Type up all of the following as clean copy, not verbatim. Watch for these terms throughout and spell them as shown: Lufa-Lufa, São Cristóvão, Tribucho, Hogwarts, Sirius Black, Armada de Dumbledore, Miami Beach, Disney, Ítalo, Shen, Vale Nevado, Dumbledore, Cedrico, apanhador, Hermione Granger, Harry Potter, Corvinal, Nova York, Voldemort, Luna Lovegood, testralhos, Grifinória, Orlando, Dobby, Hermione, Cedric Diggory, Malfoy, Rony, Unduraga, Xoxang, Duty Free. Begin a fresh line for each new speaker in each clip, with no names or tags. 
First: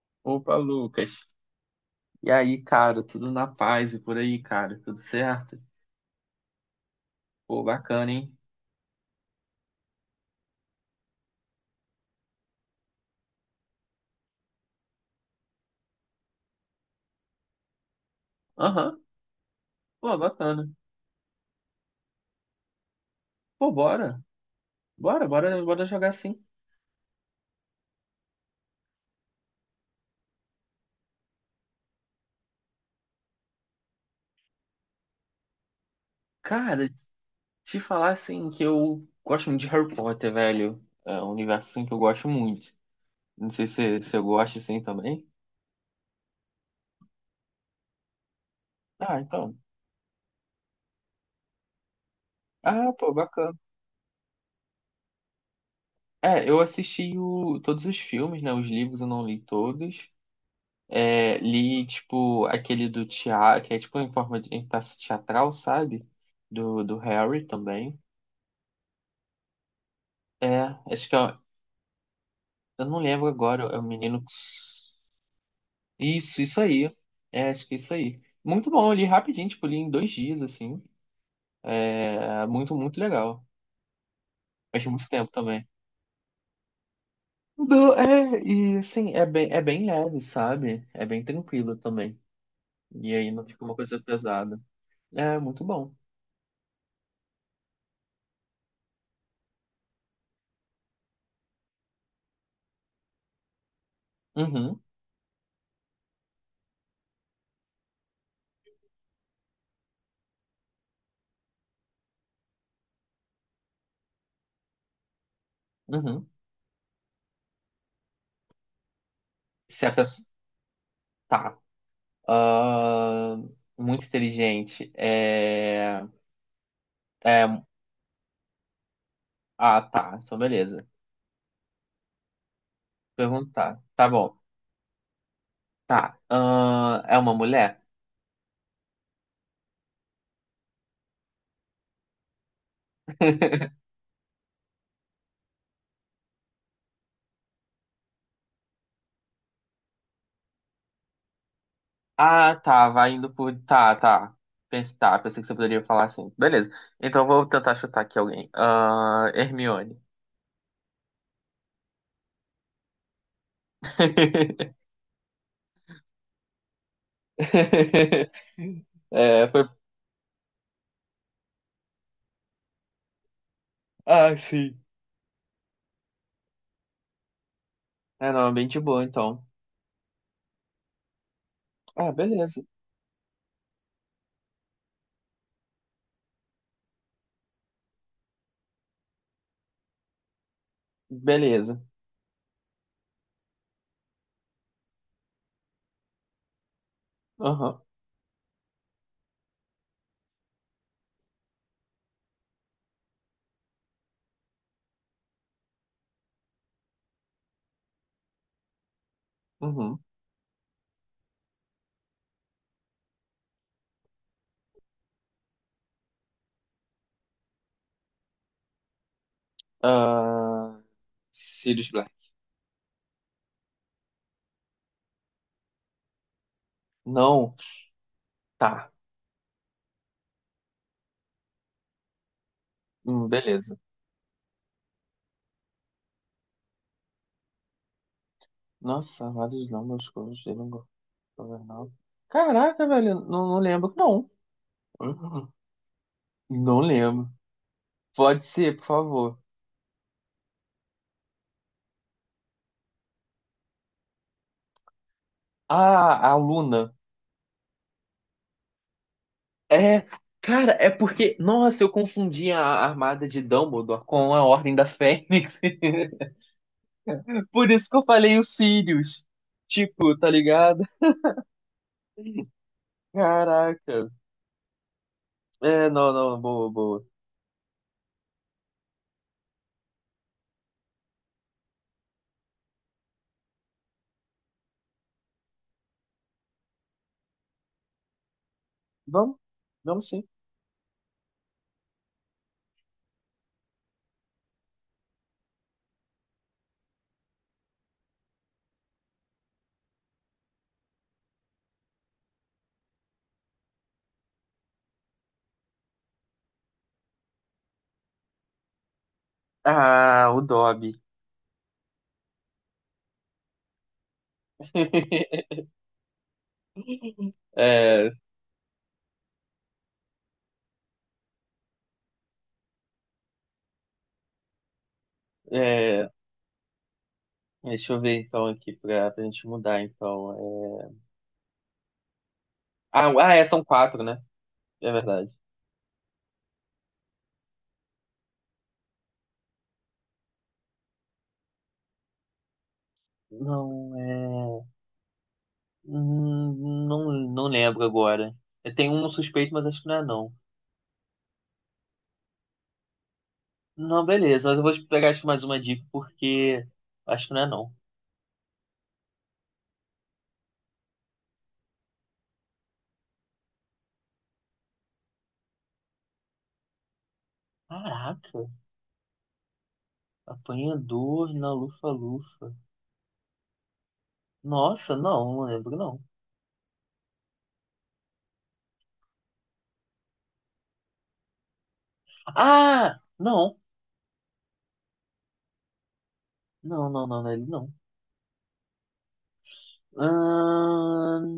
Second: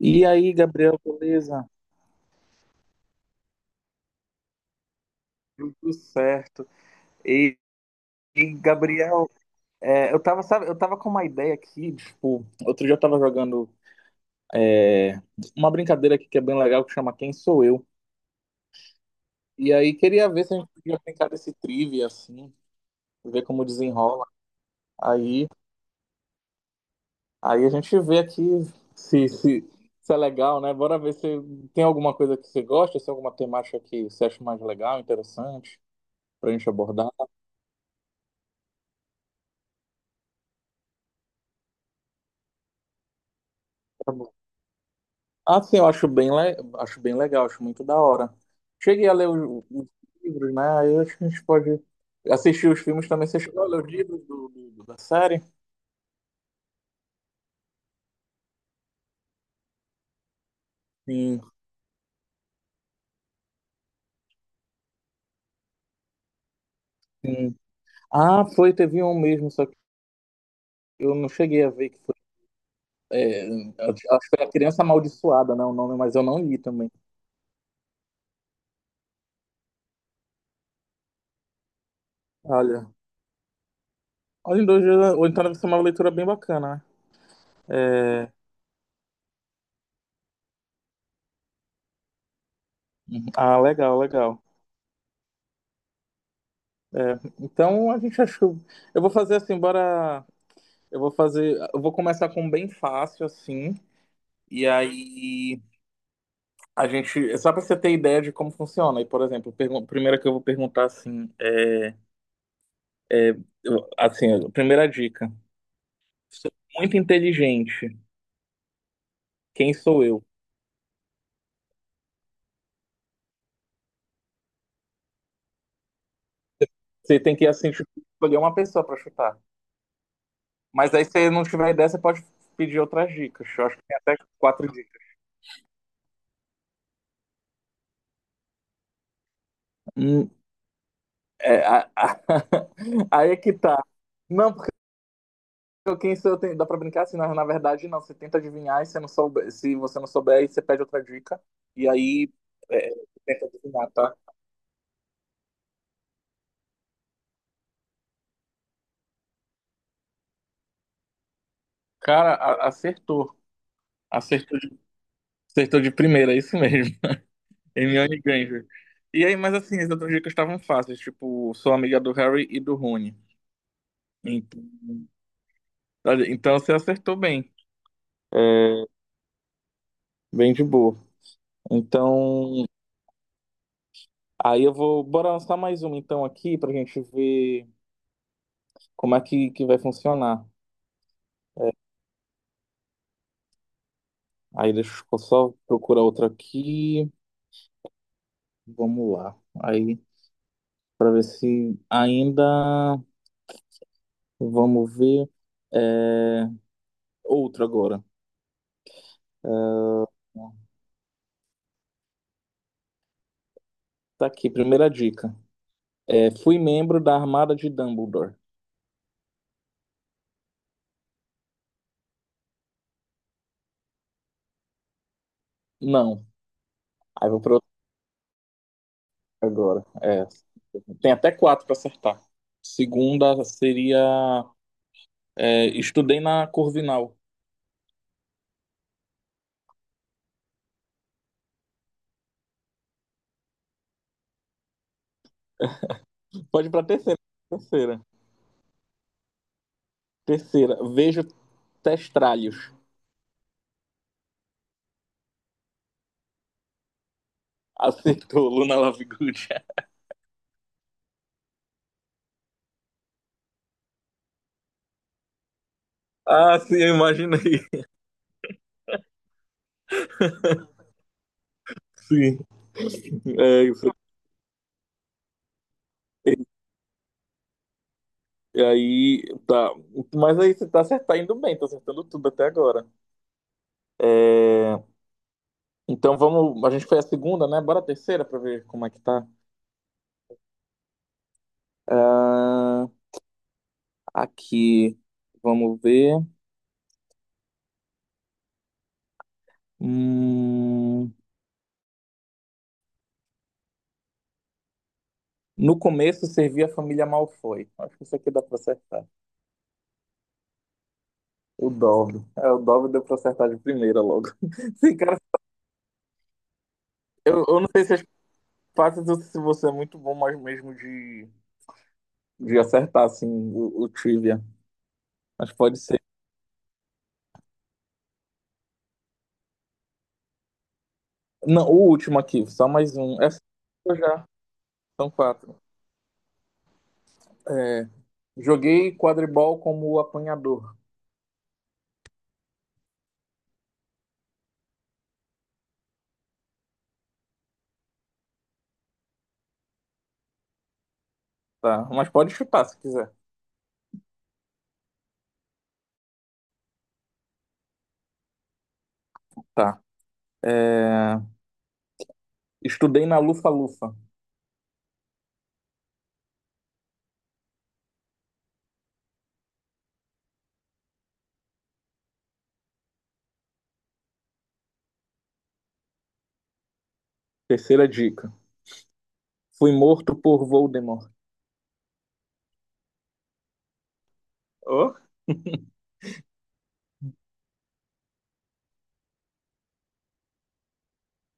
E aí,
Opa,
Gabriel,
Lucas.
beleza?
E aí, cara, tudo na paz e por aí, cara, tudo certo?
Tudo certo. E,
Pô, bacana, hein?
Gabriel, eu tava, sabe, eu tava com uma ideia aqui, tipo, outro dia eu tava jogando é, uma brincadeira aqui que é bem legal, que chama Quem Sou Eu.
Aham.
E aí
Pô,
queria ver se a gente
bacana.
podia brincar desse trivia, assim, ver como
Pô, bora.
desenrola.
Bora,
Aí,
bora, bora jogar assim.
aí a gente vê aqui se, se, se é legal, né? Bora ver se tem alguma coisa que você gosta, se tem alguma temática que você acha mais legal, interessante, pra gente
Cara,
abordar.
te falar assim que eu gosto muito de Harry Potter, velho. É um universo assim que eu gosto muito. Não sei se eu gosto assim também.
Assim, eu acho bem, acho bem legal, acho muito da hora. Cheguei a
Ah,
ler
então.
os livros, né? Aí eu acho que a gente pode assistir os
Ah,
filmes
pô,
também. Você
bacana.
chegou a ler os livros da série?
É, eu assisti todos os filmes, né? Os livros eu não li todos. É,
Sim,
li, tipo, aquele do teatro, que é tipo em forma de em peça teatral, sabe? Do Harry
sim.
também.
Ah, foi, teve um mesmo, só que
É, acho
eu
que
não
é,
cheguei a ver que foi.
eu não lembro
é,
agora, é o
Acho
menino.
que foi A Criança Amaldiçoada, né? O nome, mas eu não
Isso,
li
isso
também.
aí. É, acho que é isso aí. Muito bom, eu li rapidinho, tipo, li em 2 dias, assim. É, muito,
Olha,
muito legal.
olha, em dois
Faz
dias,
muito
ou
tempo
então deve ser
também.
uma leitura é bem bacana, né?
É, e assim, é bem leve, sabe? É bem tranquilo também. E
Uhum.
aí não
Ah,
fica uma
legal,
coisa
legal.
pesada. É muito bom.
É, então a gente achou. Eu vou fazer assim, bora. Eu vou fazer. Eu vou começar com um bem fácil, assim. E
Uhum,
aí a gente, só para você ter ideia de como funciona. E, por exemplo, primeira que eu vou perguntar assim, é, assim, a primeira dica.
uhum.
Sou muito inteligente. Quem
Se a
sou eu?
pessoa. Tá. Ah, muito inteligente.
Você tem que
É,
assim tipo, escolher uma pessoa para chutar.
ah, tá. Então, beleza.
Mas aí se você não tiver ideia, você pode pedir outras dicas. Eu acho que
Perguntar.
tem
Tá
até
bom.
4 dicas.
Tá. Ah, é uma mulher?
Hum, é, aí é que tá. Não, quem sou eu, dá pra brincar assim, na verdade não, você tenta adivinhar e se não souber, se você não souber, aí você pede outra dica e aí
Ah, tá.
é,
Vai indo
tenta
por.
adivinhar,
Tá,
tá?
tá. Pense, tá. Pensei que você poderia falar assim. Beleza. Então, eu vou tentar chutar aqui alguém. Ah, Hermione.
Cara, acertou. Acertou de, acertou de primeira, é isso mesmo. Hermione Granger. E aí,
É,
mas
foi.
assim, as outras dicas estavam fáceis, tipo, sou amiga do Harry e do Rony.
Ah,
Então,
sim.
olha, então você acertou bem.
É,
É,
não, é bem de boa, então.
bem de boa.
Ah, beleza.
Então, aí eu vou, bora lançar mais uma então aqui pra gente ver como é que vai funcionar.
Beleza.
Aí deixa eu só procurar outra aqui.
Aham.
Vamos lá. Aí, pra ver se ainda. Vamos ver. É... Outro agora.
Uhum.
Tá aqui, primeira dica. É, fui membro da Armada de Dumbledore.
Ah, Sirius Black.
Não. Aí vou para
Não.
outra
Tá.
agora. É, tem até 4 para acertar. Segunda
Beleza.
seria. É, estudei na Corvinal.
Nossa, vários nomes que eu gostei não gosto governal. Caraca, velho, não, não lembro, não. Uhum.
Pode ir
Não
pra terceira.
lembro.
Terceira.
Pode ser, por favor.
Terceira. Vejo testralhos.
Ah, a Luna.
Acertou, Luna Lovegood.
É, cara, é porque. Nossa, eu confundi a armada de Dumbledore com a Ordem da Fênix.
Ah, sim, eu imaginei.
Por isso que eu falei os Sirius. Tipo, tá ligado?
Sim, é isso.
Caraca. É, não, não, boa, boa.
E aí, tá. Mas aí você tá indo bem, tá acertando tudo até agora. É, então vamos. A gente foi a segunda, né? Bora a terceira pra ver como é que tá.
Vamos, vamos sim.
Ah, aqui, vamos ver. Hum, No começo servia a família Malfoy. Acho que isso aqui dá pra acertar.
Ah, o Dobby.
O Dobby. É, o Dobby deu pra acertar de primeira logo. Sim, cara, eu não sei se as
É,
partes, se você é muito bom, mas mesmo de acertar, assim, o trivia. Mas pode ser.
É, deixa eu ver então aqui pra gente mudar então.
Não, o último aqui, só mais
Ah,
um.
ah,
Essa
é, são
eu
quatro, né?
já.
É
São
verdade.
4. É, joguei quadribol como apanhador.
Não, é. Não, não lembro agora. Eu tenho um suspeito, mas acho que não é não.
Tá. Mas pode chutar se quiser.
Não, beleza, mas eu vou pegar acho que mais uma dica porque acho que não é não.
Tá. É, estudei na Lufa-Lufa.
Caraca, apanhador na lufa-lufa. Nossa, não, não lembro não.
Terceira dica. Fui morto por Voldemort.
Ah, não,
Ô,
não, não, não, não, é ele não. Ahn,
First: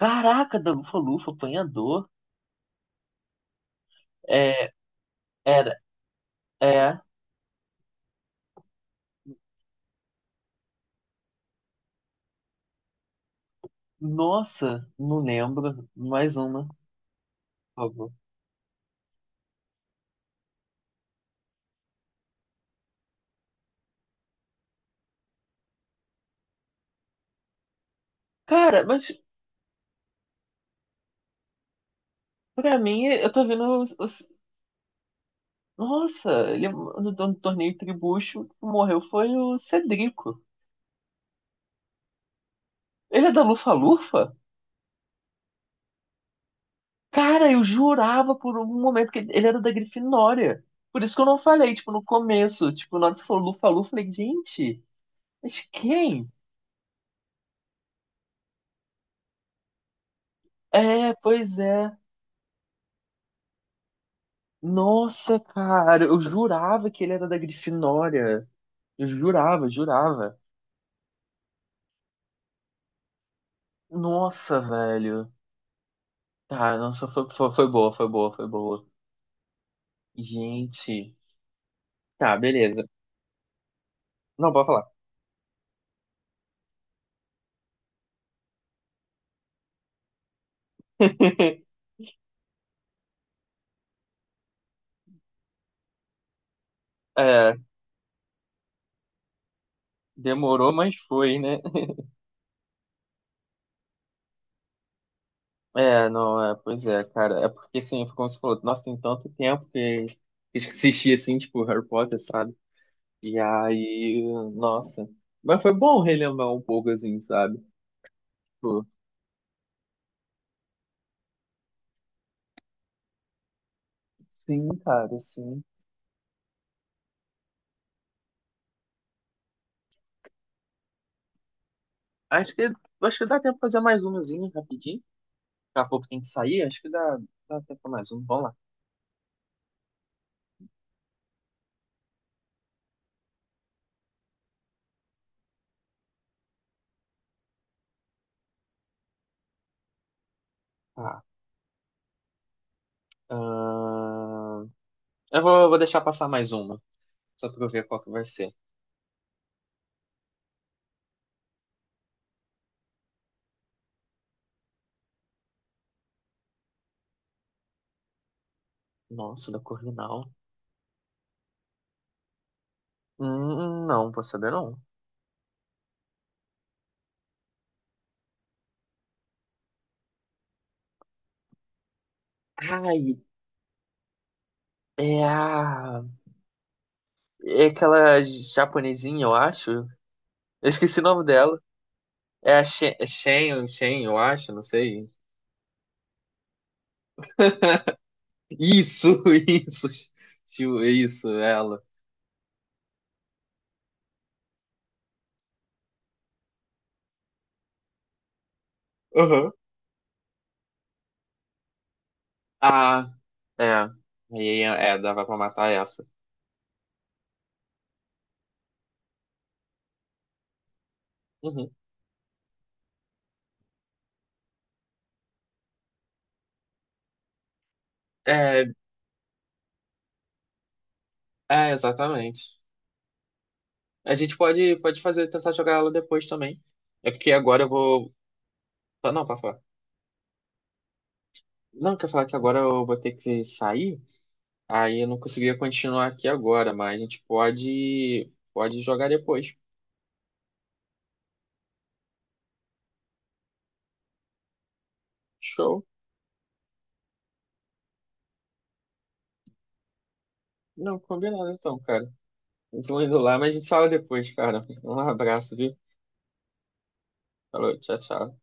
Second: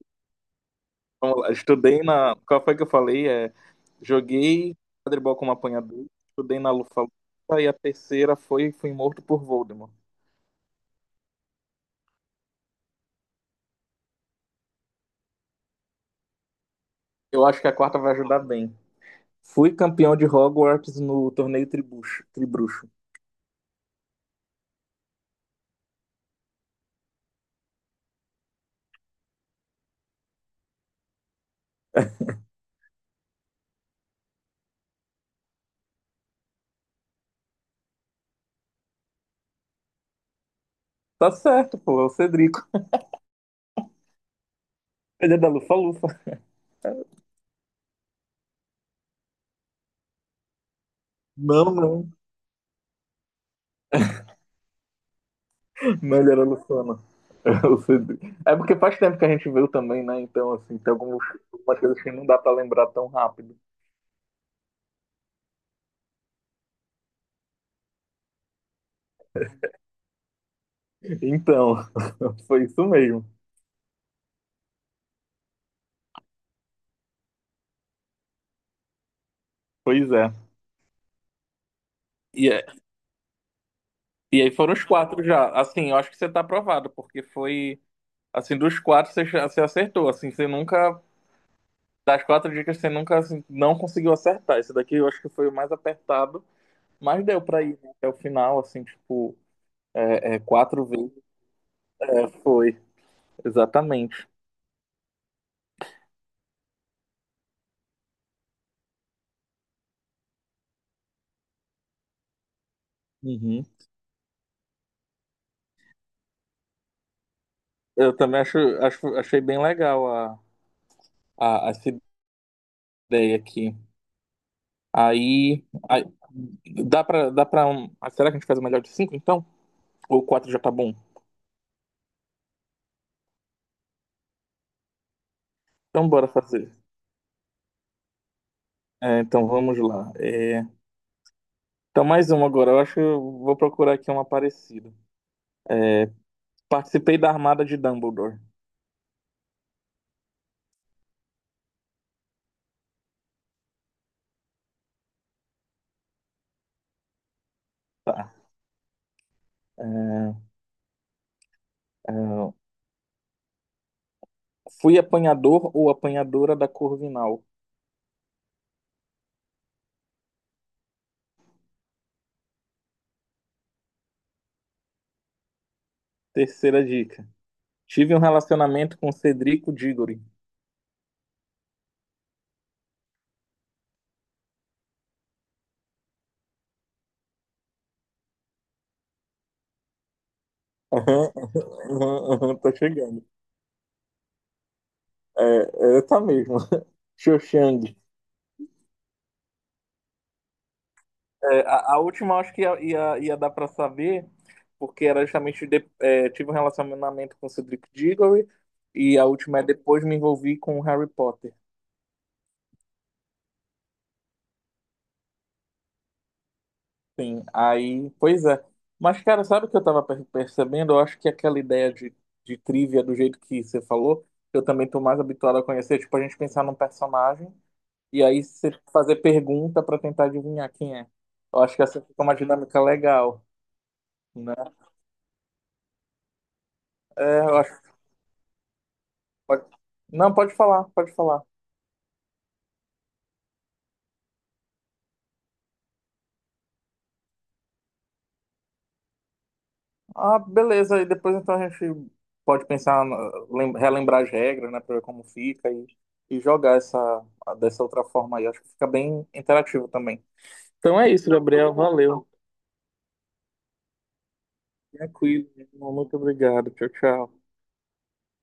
Caraca, da lufa-lufa,
vamos lá.
apanhador.
Estudei na. Qual foi que eu falei? É,
É,
joguei quadribol como
é
apanhador. Estudei na
É,
Lufa-Lufa. E a terceira foi fui morto por Voldemort.
nossa, não lembro. Mais uma, por
Eu acho que a quarta
favor.
vai ajudar bem. Fui campeão de Hogwarts no torneio Tribruxo.
Cara, mas pra mim, eu tô vendo Nossa, ele no torneio Tribucho, que morreu foi o Cedrico.
Tá certo, pô, é o Cedrico.
Ele é da Lufa-Lufa?
Ele é da Lufa-Lufa.
Cara, eu jurava por um momento que ele era da Grifinória. Por isso que eu não
Não,
falei, tipo, no
não.
começo. Tipo, na hora que você falou Lufa-Lufa, eu falei, gente, mas
Não,
quem?
ele era Lufana. É o Cedrico. É porque faz tempo que a gente viu também, né? Então, assim, tem
É,
algumas,
pois
algumas
é.
coisas que não dá pra lembrar tão rápido.
Nossa, cara, eu jurava que ele era da Grifinória. Eu jurava, jurava.
Então, foi isso mesmo.
Nossa, velho. Tá, nossa, foi boa, foi boa, foi boa.
Pois é.
Gente. Tá,
E, é-
beleza.
e aí
Não, pode
foram os
falar.
4 já. Assim, eu acho que você tá aprovado, porque foi. Assim, dos 4 você, você acertou. Assim, você nunca das 4 dicas, você nunca assim, não conseguiu acertar. Esse daqui eu acho que foi o mais apertado, mas deu
É,
pra ir né, até o final, assim, tipo,
demorou,
quatro
mas
vezes.
foi, né?
É, foi, exatamente.
É, não, é, pois é, cara. É porque, assim, foi como você falou, nossa, tem tanto tempo que assisti, assim, tipo, Harry Potter, sabe? E
Uhum.
aí, nossa. Mas foi bom relembrar um pouco, assim, sabe?
Eu também acho,
Tipo,
acho, achei bem legal essa ideia aqui.
sim, cara,
Aí,
sim.
aí dá pra um, ah, será que a gente faz o melhor de 5, então? Ou 4 já tá bom?
Acho que, acho que dá tempo de fazer mais umazinha rapidinho. Daqui a pouco
Então
tem
bora
que sair,
fazer.
acho que dá tempo pra mais um. Vamos lá.
É, então vamos lá. É, então mais uma agora. Eu acho que eu vou procurar aqui uma parecida. É, participei da Armada de Dumbledore.
Tá. Ahn, eu vou deixar passar mais uma, só pra eu ver qual que vai
Tá.
ser.
É, é, fui apanhador ou apanhadora da Corvinal.
Nossa, da Corvinal. Não, vou saber não.
Terceira dica. Tive um relacionamento com Cedrico Diggory.
Ai, é a... É aquela japonesinha, eu acho. Eu esqueci o nome
Aham,
dela.
aham, aham,
É a
tá
Shen, é
chegando.
Shen, Shen, eu acho, não sei.
Tá mesmo. Xoxang.
Isso, isso. Tio, isso,
É,
ela.
a última eu acho que ia dar para saber, porque era justamente é, tive um relacionamento com Cedric Diggory e a
Uhum.
última é depois me envolvi com Harry Potter.
Ah, é. E aí dava pra matar essa.
Sim, aí, pois é. Mas, cara, sabe o que eu tava percebendo? Eu acho que aquela
Uhum.
ideia de trivia, do jeito que você falou, eu também tô mais habituado a conhecer. Tipo, a gente pensar num personagem e aí
É,
você fazer pergunta pra tentar adivinhar quem é. Eu
é,
acho que essa fica uma
exatamente.
dinâmica legal,
A gente
né?
pode fazer, tentar jogar ela depois também. É porque
É, eu
agora eu
acho que
vou. Ah, não, pra falar.
pode... Não, pode falar, pode falar.
Não, quer falar que agora eu vou ter que sair? Aí eu não conseguia continuar aqui agora, mas a gente pode jogar depois.
Ah, beleza. E depois então a gente pode pensar, relembrar as regras, né, pra ver como fica
Show.
e jogar essa, dessa outra forma aí. Acho que fica bem interativo também.
Não,
Então é isso,
combinado
Gabriel.
então, cara.
Valeu.
Então indo lá, mas a gente fala depois, cara. Um
Tranquilo.
abraço, viu?
Muito obrigado. Tchau, tchau.
Falou, tchau, tchau.